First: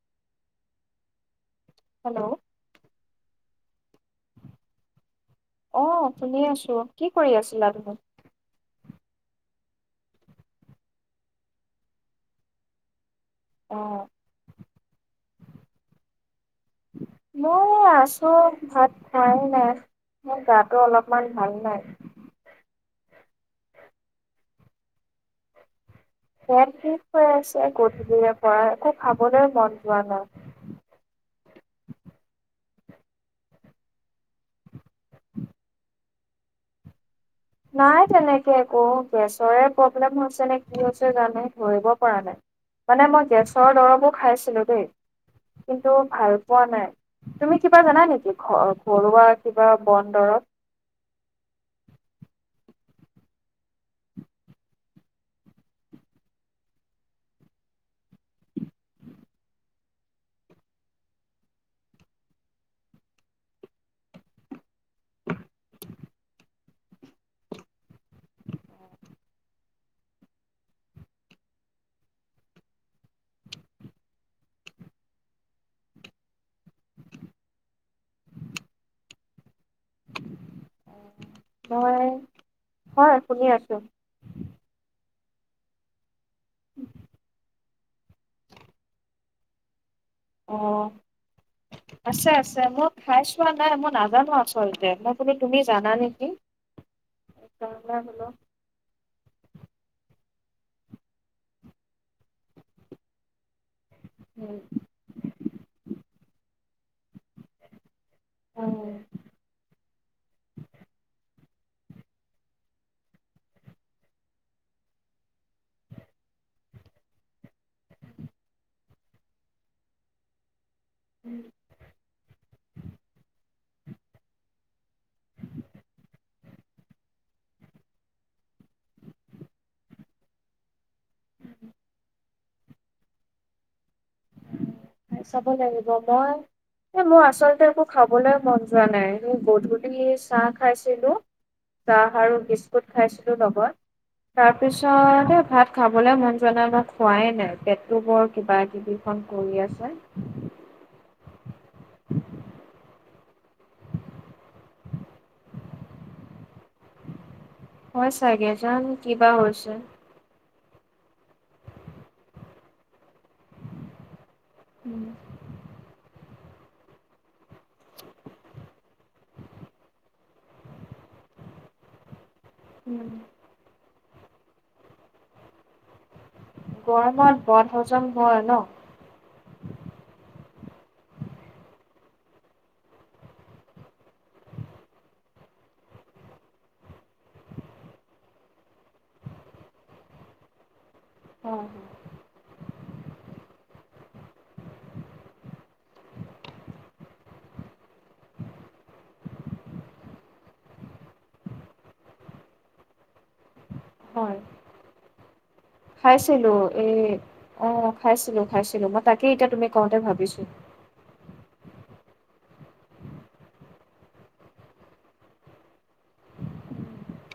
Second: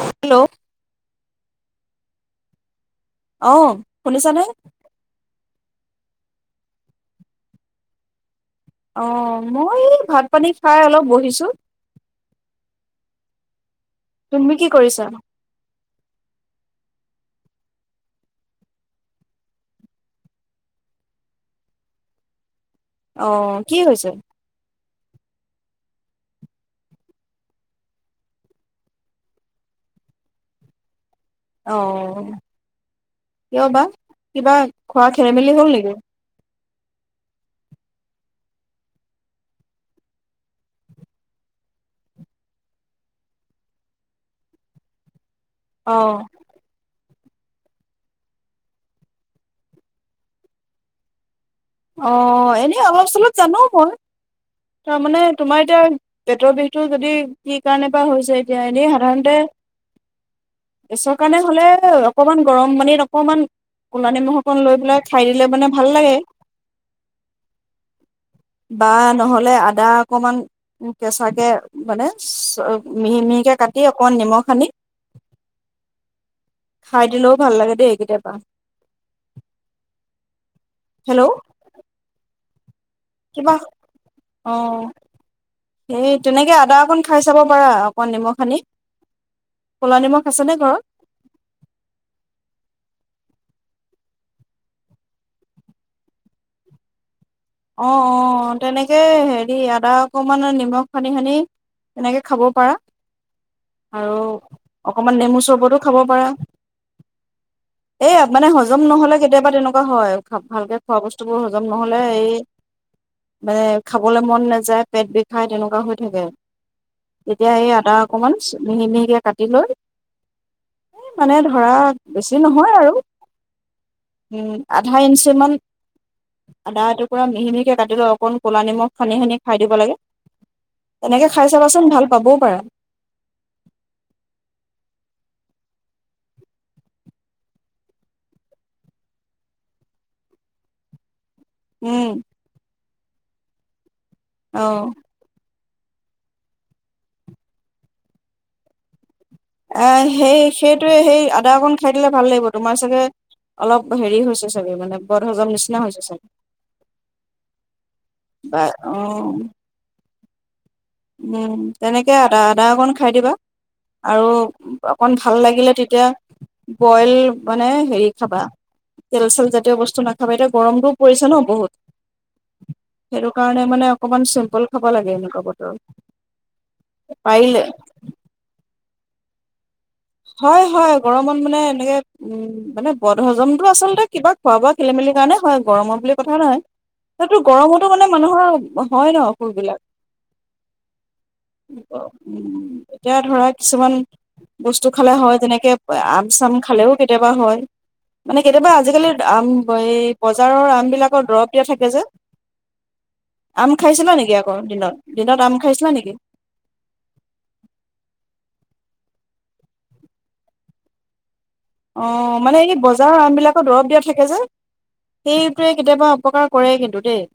Hello hello অহ শুনিছা নহ অ শুনি আছো কি কৰি আছিলা তুমি অ মই ভাত পানী খাই অলপ বহিছো অ তুমি কি কৰিছা মই আছো ভাত খোৱাই নাই মোৰ গাটো অলপমান ভাল নাই আহ কি হৈছে পেট বিষহৈ আছে গধূলিৰে পৰা একো খাবলৈ মন যোৱা নাই অ কিয় বা কিবা খোৱা খেলি মেলি হ'ল নেকি নাই তেনেকে একো গেছৰে প্ৰব্লেম হৈছে নে কি হৈছে জানো ধৰিব পৰা নাই মানে মই গেছৰ দৰবো খাইছিলো দেই কিন্তু অ ভাল পোৱা নাই তুমি কিবা জানা নেকি ঘ ঘৰুৱা কিবা বন দৰত অ এনেই অলপ চলত জানো মই তাৰ মানে তোমাৰ এতিয়া পেটৰ বিষতটো যদি কি কাৰণে বা হৈছে এতিয়া এনেই সাধাৰণতে গেছৰ কাৰণে হলে অকমান গৰম পানীত অকমান কলা নিমখ অকন লৈ খাই দিলে মানে ভাল লাগে বা নহলে লে আদা অকণমান কেঁচাকে মানে মিহি মিহিকে কাটি অকমান নিমখ সানি খাই দিলেও ভাল লাগে দেই এইকেইতিয়াবা নই কিবা অ সেই তেনেকে আদা অকন খাই চাব পাৰা ক নম খি অ আছে আছে মই খাই চোৱা নাই মই নাজানো আচলতে মই কোলো তুমি জানা নেকি অ সেইকাৰণে অ বোলো তেনেকে হেৰি আদা অকমান নিমখ খানি খানি এনেকে খাব পাৰা আৰু অকমান নেমু চৰ্বতো খাব পাৰা এ মানে অ হজম নহ'লে কেতিয়াবা তেনেকুৱা হয় ভালকে খোৱা বস্তু বোৰ হ হজম নহলে এই মানে খাবলৈ মন নাযায় পেট বিষাই তেনেকুৱা হৈ থাকে তেতিয়া এই আদটা অকমান মিহি মিহিকে কাটি লৈ এ মানে ধৰা বেছি নহয় আৰু আধা ইঞ্চিমান আদা এটো পুৰা মিহি মিহিকে কাটি লৈ অকণ ক'লা নিমখ সানি সানি খাই দিব লাগে তেনেকে খাই চাবাচোন ভাল পাবও পাৰো খাই চাব লাগিব মই এই মোৰ আচলতে একো খাবলৈ মন যোৱা নাই স গধূলি চাহ খাইছিলো উম চাহ আৰু কি কট খাইছিলো লগত অ তাৰপিছত ভাত খাবলে মন যোৱা নাই মই খোৱাই নাই পেটটো বৰ কিবা কিবিখন কৰি আছে এ সেই সেইটোৱে সেই আদা অকণ খাই দিলে ভাল লাগিব তোমাৰ চাগে অলপ হেৰি হৈছে চাগে মানে বৰ হজম নিচিনা হৈছে চাগে হয় চাগে বা যানো অ কিবা হৈছে। তেনেকে আদা আদা অকণ খাই দিবা আৰু অকন ভাল লাগিলে তেতিয়া বইল মানে হেৰি খাবা। তেল চেলজাতীয় বস্তু নাখাবি এতিয়া গৰমটোও পৰিছে ন বহুত। উম, সেইটো কাৰণে মানে অকমান চল বইল খাব লাগে এনেকুৱা বতৰত গৰমত পাৰিলে বদ হজম হয় ন হয়, হয়, গৰমত মানে এনেকে উম মানে বদ হজমতটো আচলতে কিবা খোৱা বোৱা খেলি মেলি কাৰণে হয় গৰমত বুলি কথা নহয়। সেইটো গৰমতো মানে মানুহ হয়, ন, সুৰবিলাক হয় উম। এতিয়া ধৰা কিছুমান বস্তু খালে হয় তেনেকে আম চাম্ খালেও কেতিয়াবা হয়। মানে কেতিয়াবা অজি কালিৰ বজাৰৰ আম বিলাকত দৰৱ দিয়া থাকে যে আম খাইছিলা নেকি হয় আকৌ দিনত দিনত আম খাইছিলা নেকি? খাইছিলো এ তাকেই এতিয়া তুমি কওঁতে ভাবিছো অ, মানে এই বজাৰৰ আমবিলাকো দৰৱ দিয়া থাকে যে, সেইটোৱে কেতিয়াবা অপকাৰ কৰে কিন্তু দেই।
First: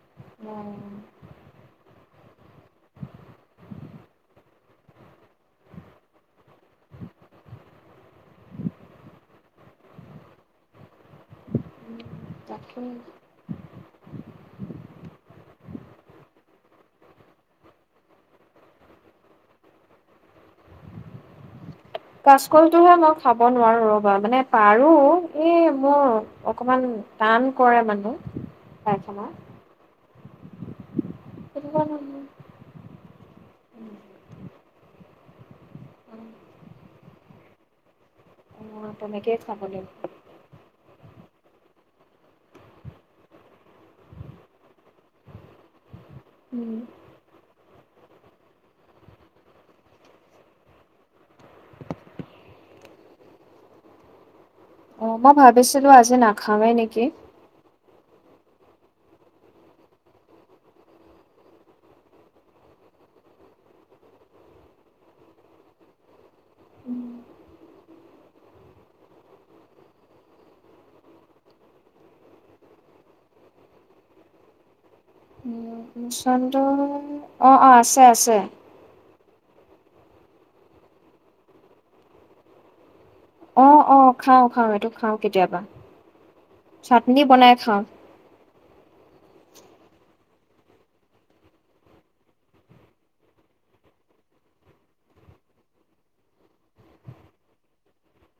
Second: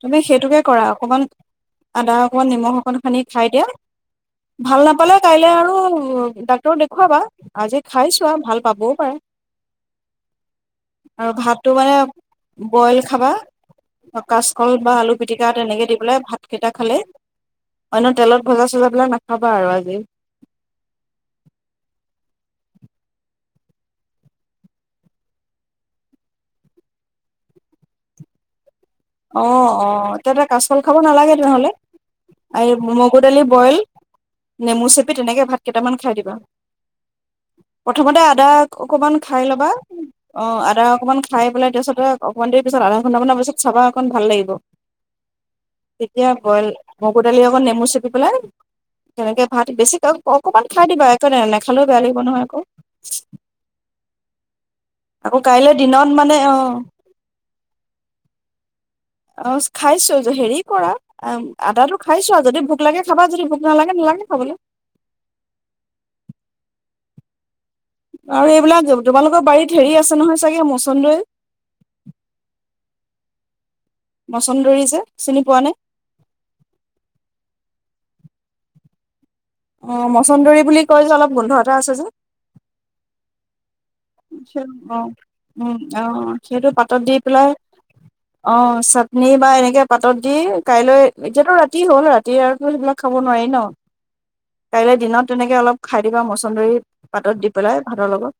তুমি সেইটোকে কৰা উম অকমান আদা অকমান নিমখ অকন হানি খাই দিয়া, ভাল নাপালে কাইলে আৰু ডাক্তৰক দেখুৱাবা আজি খাইছোৱা ভাল পাবও পাৰা আৰু ভাতটো মানে তাকে বইল খাবা। কল বা আলু পিটিকা তেনেকে দি পেলাই ভাতকেইটা খালে অন্য তেলত ভজা চজা বিলাক নাখাবা আৰু আজি। কাচকলটোহে মই খাব নোৱাৰো ৰ'বা মানে পাৰু এই মোৰ অকমান টান কৰে মানে পায়খানা অ, অ। [unintelligible] কাছ কল খাব নালাগে। কি সেইটো হলে কাৰণে [unintelligible] মগু দালি বইল মই নেমু চেপি তেনেকৈ ভাত কেইটামান খাই দিবা। প্ৰথমতে আদা অ অকমান তেনেকেই খাই খাব ল'বা লাগিব অ, আদা অকমান খাই পেলাই তাৰপিছত এ অকমান দেৰি পিছত আধা ঘণ্টামানৰ পিছত চাবা। অকণ ভাল লাগিব। তেতিয়া বইল উম মগুৰ দালি অকন নেমু চেপি পেলাই তেনেকে ভাত বেছিক অকমান খাই দিবা একো নাই নেখালেও বেয়া লাগিব নহয় আকৌ। অ, মই আকৌ কাইলৈ ভাবিছিলো দিনত আজি মানে নাখামেই অ', নেকি? অ খাইছো হেৰি কৰা আদাটো খাইছো আৰু যদি, ভোক লাগে খাবা যদি ভোক নালাগে নালাগে খাবলৈ। আৰু এইবিলাক তোমালোকৰ বাৰীত হেৰি আছে নহয় চাগে মচনদৈ? মচন্দৰী যে চিনি পোৱা নাই মচন্দ অ অ আছে আছে অ মছন্দৰী বুলি কয় যে অলপ গোন্ধ এটা আছে যে অ অ খাওঁ খাওঁ এইটো অ খাওঁ কেতিয়াবা উ অ সেইটো পাতত দি চাটনি পেলাই বনাই খাওঁ। অ চাটনি বা এনেকৈ পাতত দি কাইলৈ এতিয়াতো ৰাতি হ'ল ৰাতি আৰু সেইবিলাক খাব নোৱাৰি ন কাইলৈ দিনত তেনেকৈ অলপ খাই দিবা মচন্দৰী পাতত দি পেলাই ভাতৰ লগত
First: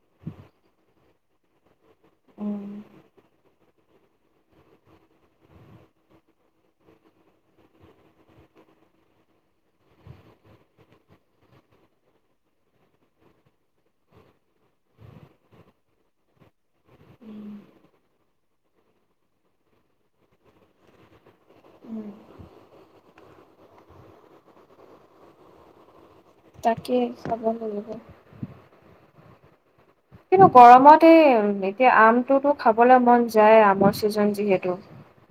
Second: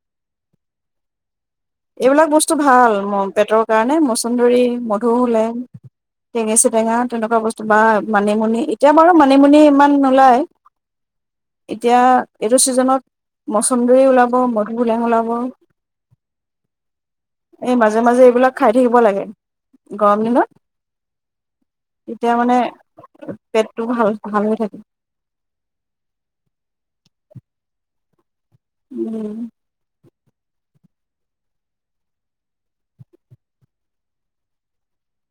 এইবিলাক বস্তু উম ভাল পেটৰ কাৰণে মছন্দৰী মধু ওলেং টেঙেচিটেঙা তেনেকুৱা বস্তু বা মানিমুনি এতিয়া বাৰু মানিমুনি ইমান নোলায় এতিয়া এইটো চিজনত মচন্দৰী ওলাব মধু হোলেং ওলাব উম, এই মাজে মাজে এইবিলাক খাই থাকিব লাগে গৰম দিনত তেতিয়া মানে পেটটো ভাল ভাল হৈ থাকে তাকেই খাব লাগিব উম কিন্তু গৰমত এই এতিয়া আমটোতো খাবলৈ মন যায় আমৰ ছিজন যিহেতু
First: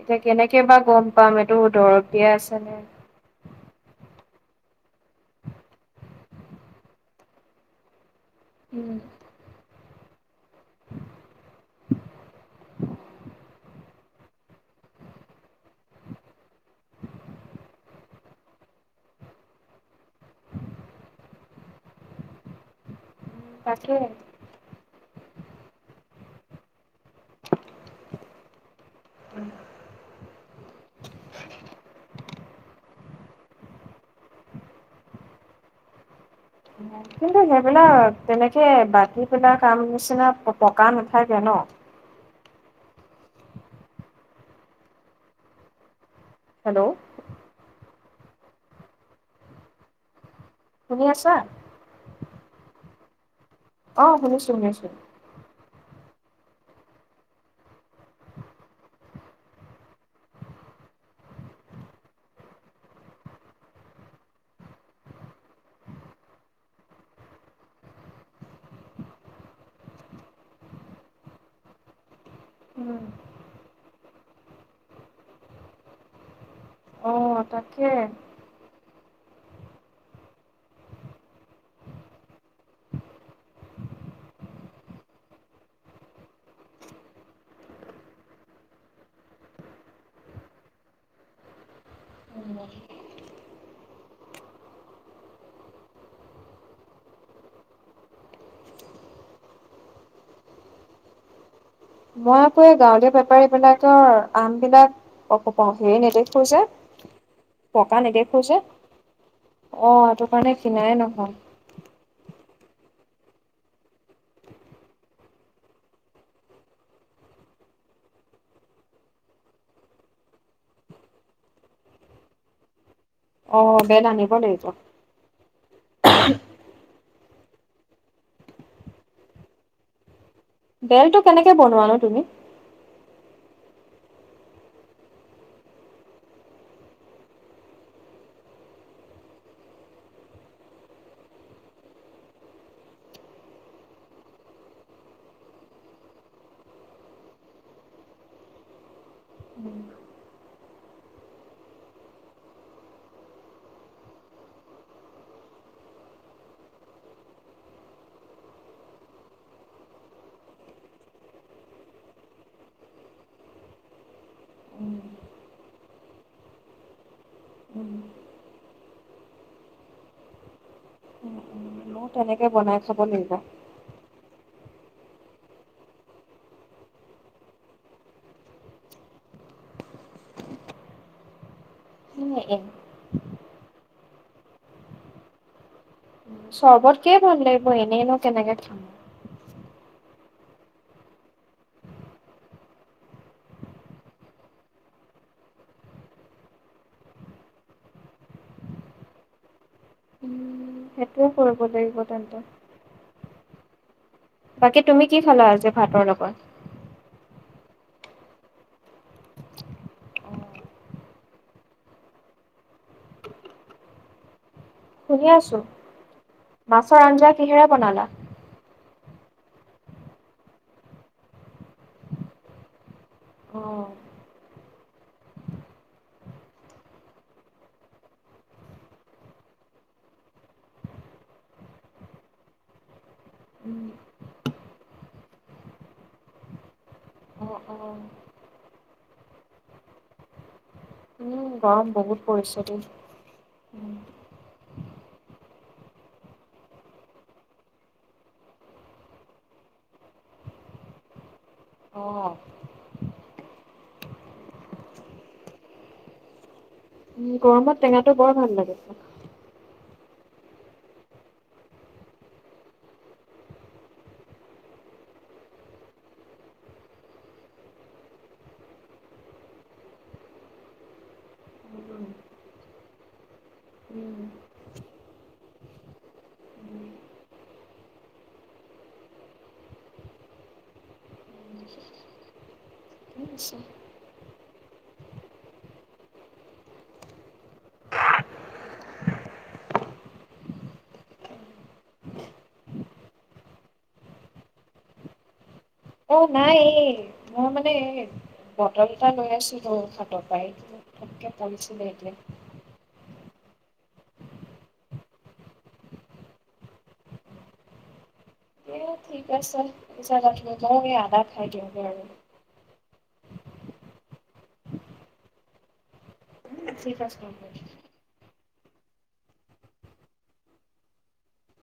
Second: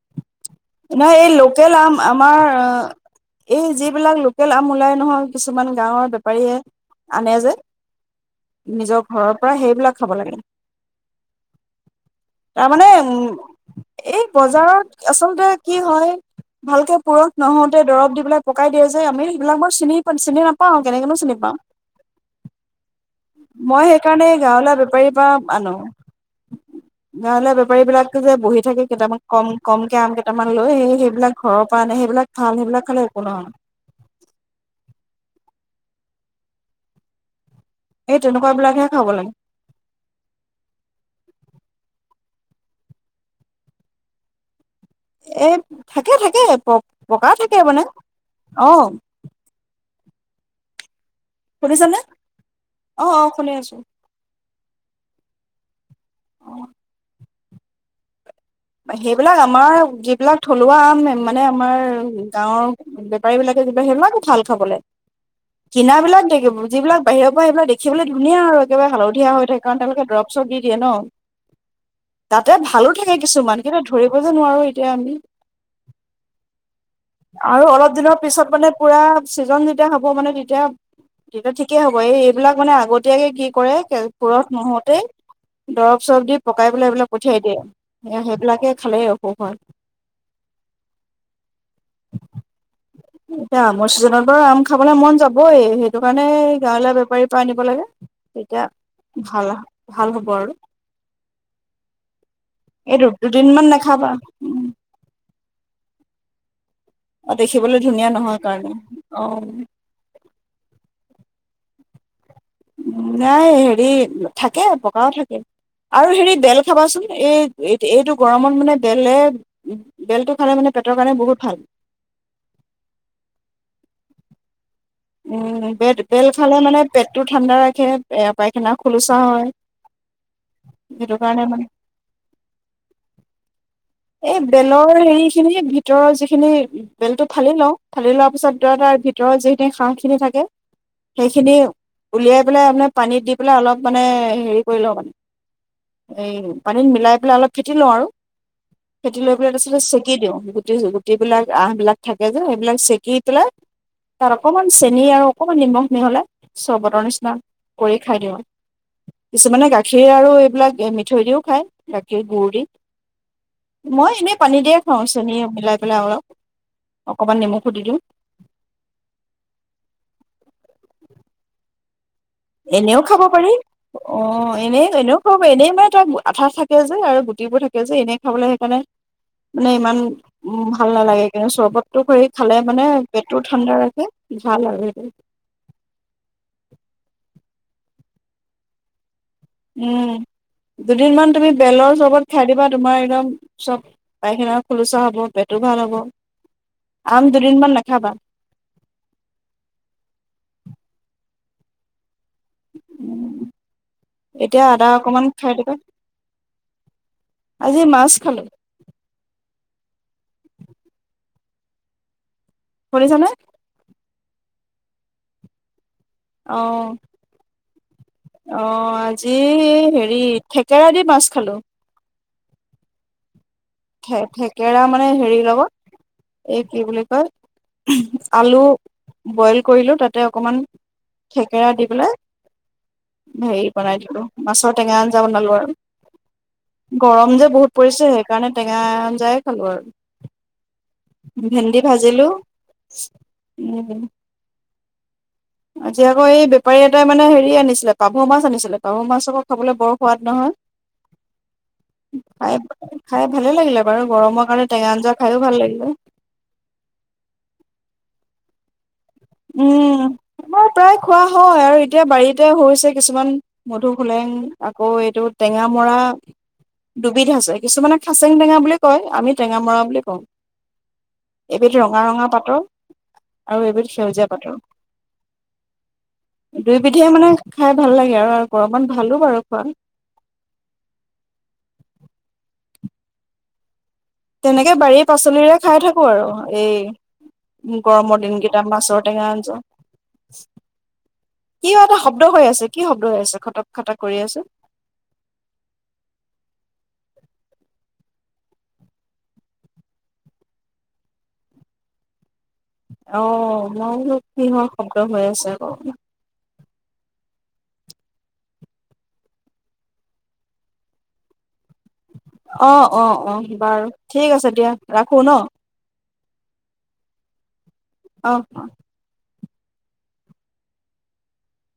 এতিয়া কেনেকে বা গম নাই এই পাম এইটো লোকেল আম দৰৱ দিয়া আমাৰ আছে নে এই যিবিলাক লোকেল আম ওলাই নহয় কিছুমান গাঁৱৰ বেপাৰীয়ে আনে যে উম। নিজৰ ঘৰৰ পৰা সেইবিলাক খাব লাগে তাৰমানে এই বজাৰত আচলতে কি হয় ভালকে পুৰঠ নহওঁতে দৰব দি পেলাই পকাই দিয়ে যে আমি সেইবিলাক মই চিনিা চিনি নাপাও কেনেকেনো চিনি পাও মই তাকে। সেইকাৰণে গাঁৱলে- বেপাৰি পা আনো। গাৱলে বেপাৰী বিলাক যে বহি থাকে কেইটামান কম কমকে আনে কেইটামান লৈ সেইবিলাক ঘৰৰ পৰা আনে সেইবিলাক ভাল সেইবিলাক খালে একো নহয়। কিন্তু সেইবিলাক এই তেনেকুৱা তেনেকে বিলাকহে খাব লাগে বাকীবিলাক আম নিচিনা পকা নাথাকে ন? এ থাক থাকে থাকে প হেল্ল' পকা থাকে মানে অহ শুনি আছা? সুনিছে নে? অ অ শুনি আছো অ শুনিছো শুনিছো [unintelligible] [unintelligible] সেইবিলাক আমাৰ যিবিলাক থলুৱা আম মানে আমাৰ গাঁৱৰ বেপাৰী বিলাকে যিবিলাক সেইবিলাকো ভাল খাবলে। কিনাবিলাক যিবিলাক বাহিৰৰ পৰা সেইবিলাক দেখিবলৈ ধুনীয়া আৰু একেবাৰে হালধীয়া হৈ থাকে কাৰণ তেওঁলোকে দৰৱ-চৰপ দি দিয়ে ন। তাতে ভালো উম। থাকে কিছুমান, কিন্তু ধৰিব যে নোৱাৰো এতিয়া আমি অ' আৰু অলপ তাকে। দিনৰ পিছত মানে পোৰা ছিজন যেতিয়া হ'ব মানে তেতিয়া, তেতিয়া ঠিকেই হ'ব এই এইবিলাক মানে আগতীয়াকৈ কি কৰে পুৰঠ নহওঁতেই, দৰব চৰব দি পকাই পেলাই পঠিয়াই দিয়ে এ সেইবিলাকে খালেই অসুখ হয়। এতিয়া আমৰ ছিজনত বাৰু আম খাবলে মন যাবই, সেইটো কাৰণে গাঁৱলীয়া বেপাৰীৰ পৰা আনিব লাগে, এতিয়া ভাল আও ভাল হ'ব আৰু। মই আকৌ এই দু গাঁৱলীয়া বেপাৰী দুদিনমান নাখাবা। বিলাকৰ আম বিলাক, হেৰি নেদেখুৱে কৈছে অ দেখিবলৈ পকা ধুনীয়া নহয় নেদেখো যে, কাৰণে অ অ এইটো কাৰণে কিনাই নহয় নাই হেৰি থাকে পকাও থাকে, আৰু হেৰি বেল খাবাচোন এই এইটো গৰমত মানে বেলে বেলটো খালে মানে পেটৰ কাৰণে বহুত ভাল অ বেল আনিব লাগিব উম বেত বেল খালে মানে পেটটো ঠাণ্ডাৰাখে, পায়খানা খোলোচা হয় সেইটো বেলটো কাৰণে কেনেকে মানে বনোৱানো তুমি? এই বেলৰ হেৰিখিনি, ভিতৰ যিখিনি বেলটো ফালি লওঁ, ফালি লোৱাৰ পিছত ধৰা তাৰ ভিতৰত যিখিনি হাহখিনি থাকে, সেইখিনি উলিয়াই পেলাই আপে পানীত দি পেলাই অলপ মানে হেৰি কৰি লওঁ মানে, এই পানীত মিলাই পেলাই অলপ ফেটি লওঁ আৰু। ফেটিলৈ পেলাই তাৰপিছতে চেকি দিওঁ, গুটি গুটিবিলাক, আহবিলাক থাকে যে সেইবিলাক চেকি পেলাই তাত অকণমান চেনি আৰু অকণমান নিমখ মিহলাই চৰবটৰ নিচিনা কৰি খাই দিওঁ। কিছুমানে গাখীৰ আৰু এইবিলাক মিঠৈ দিও খায়, গাখীৰ গুৰ দি মই এনেই পানী দিয়ে খাওঁ। চেনী মিলাই পেলাই অলপ, অকণমান নিমখু দি দিওঁ। ময়ো তেনেকে বনাই খাব এনেও লাগিব। পাৰি অ এনেই, এনেও খাব পাৰি, এনেই মানে তই আঠা থাকে যে, আৰু গুটিবোৰ থাকে যে এনেই খাবলৈ সেইকাৰণে, মানে ইমান ভাল নালাগে কিন্তু চৰবত টোক এৰি খালে মানে। পেটটো ঠাণ্ডা ৰাখে, ভাল আৰু এইটো- চৰ্বতকেই ভাল লাগিব। এনেইনো কেনেকে খাম। উম দুদিনমান তুমি বেলৰ চবত খাই দিবা তোমাৰ একদম চব পাইখানা খোলোচা হব। পেটো ভাল হব, আম দুদিনমান নাখাবা সেইটোয়ে কৰিব লাগিব তেন্তে। উম [unintelligible] বাকী, আদা তুমি কি অকমান খালা খাই আজি দিবা ভাতৰ লগত? আজি মাছ খালো। শুনিছানে? শুনি আছো। অ', মাছৰ আঞ্জা কিহেৰে বনালা অ', আজি। হেৰি- থেকেৰা দি মাছ খালো। অ অ থে-থেকেৰা মানে হেৰি লগত, এই কি বুলি কয়! আলু বইল কৰিলো তাতে অকমান থেকেৰা দি পেলাই হেৰি বনাই দিলো মাছৰ টেঙা আঞ্জা বনালো আৰু, গৰম যে বহুত অ পৰিছে সেইকাৰণে টেঙা আঞ্জাই খালো আৰু। উম ভেন্দি গৰম বহুত ভাজিলো, পৰিছে দেই উ - আজি আকৌ এই বেপাৰী এটাই মানে হেৰি আনিছিলে পাভ মাছ আনিছিলে, পাভ মাছ আকৌ খাবলৈ বৰ সোৱাদ নহয়, অ খাই খাই ভালে লাগিলে বাৰু, গৰমৰ কাৰণে- উম গৰমত টেঙা টো বৰ ভাল লাগে উম আমাৰ প্ৰায় খোৱা হয়, আৰু এতিয়া বাৰীতে হৈছে কিছুমান মধুসোলেং আকৌ এইটো টেঙামৰা। উম সেউ [unintelligible] ঠিক আছে [inaudible] অ [unintelligible] অ' মই বুলো কিহৰ শব্দ হৈ আছে আক। এ ঠিক আছে, যাবা তুমি, মই এই আদা খাই দিওঁ। অ-, অ, অ। বাৰু, ঠিক আছে দিয়া ৰাখো ন? [unintelligible] অ' অ-।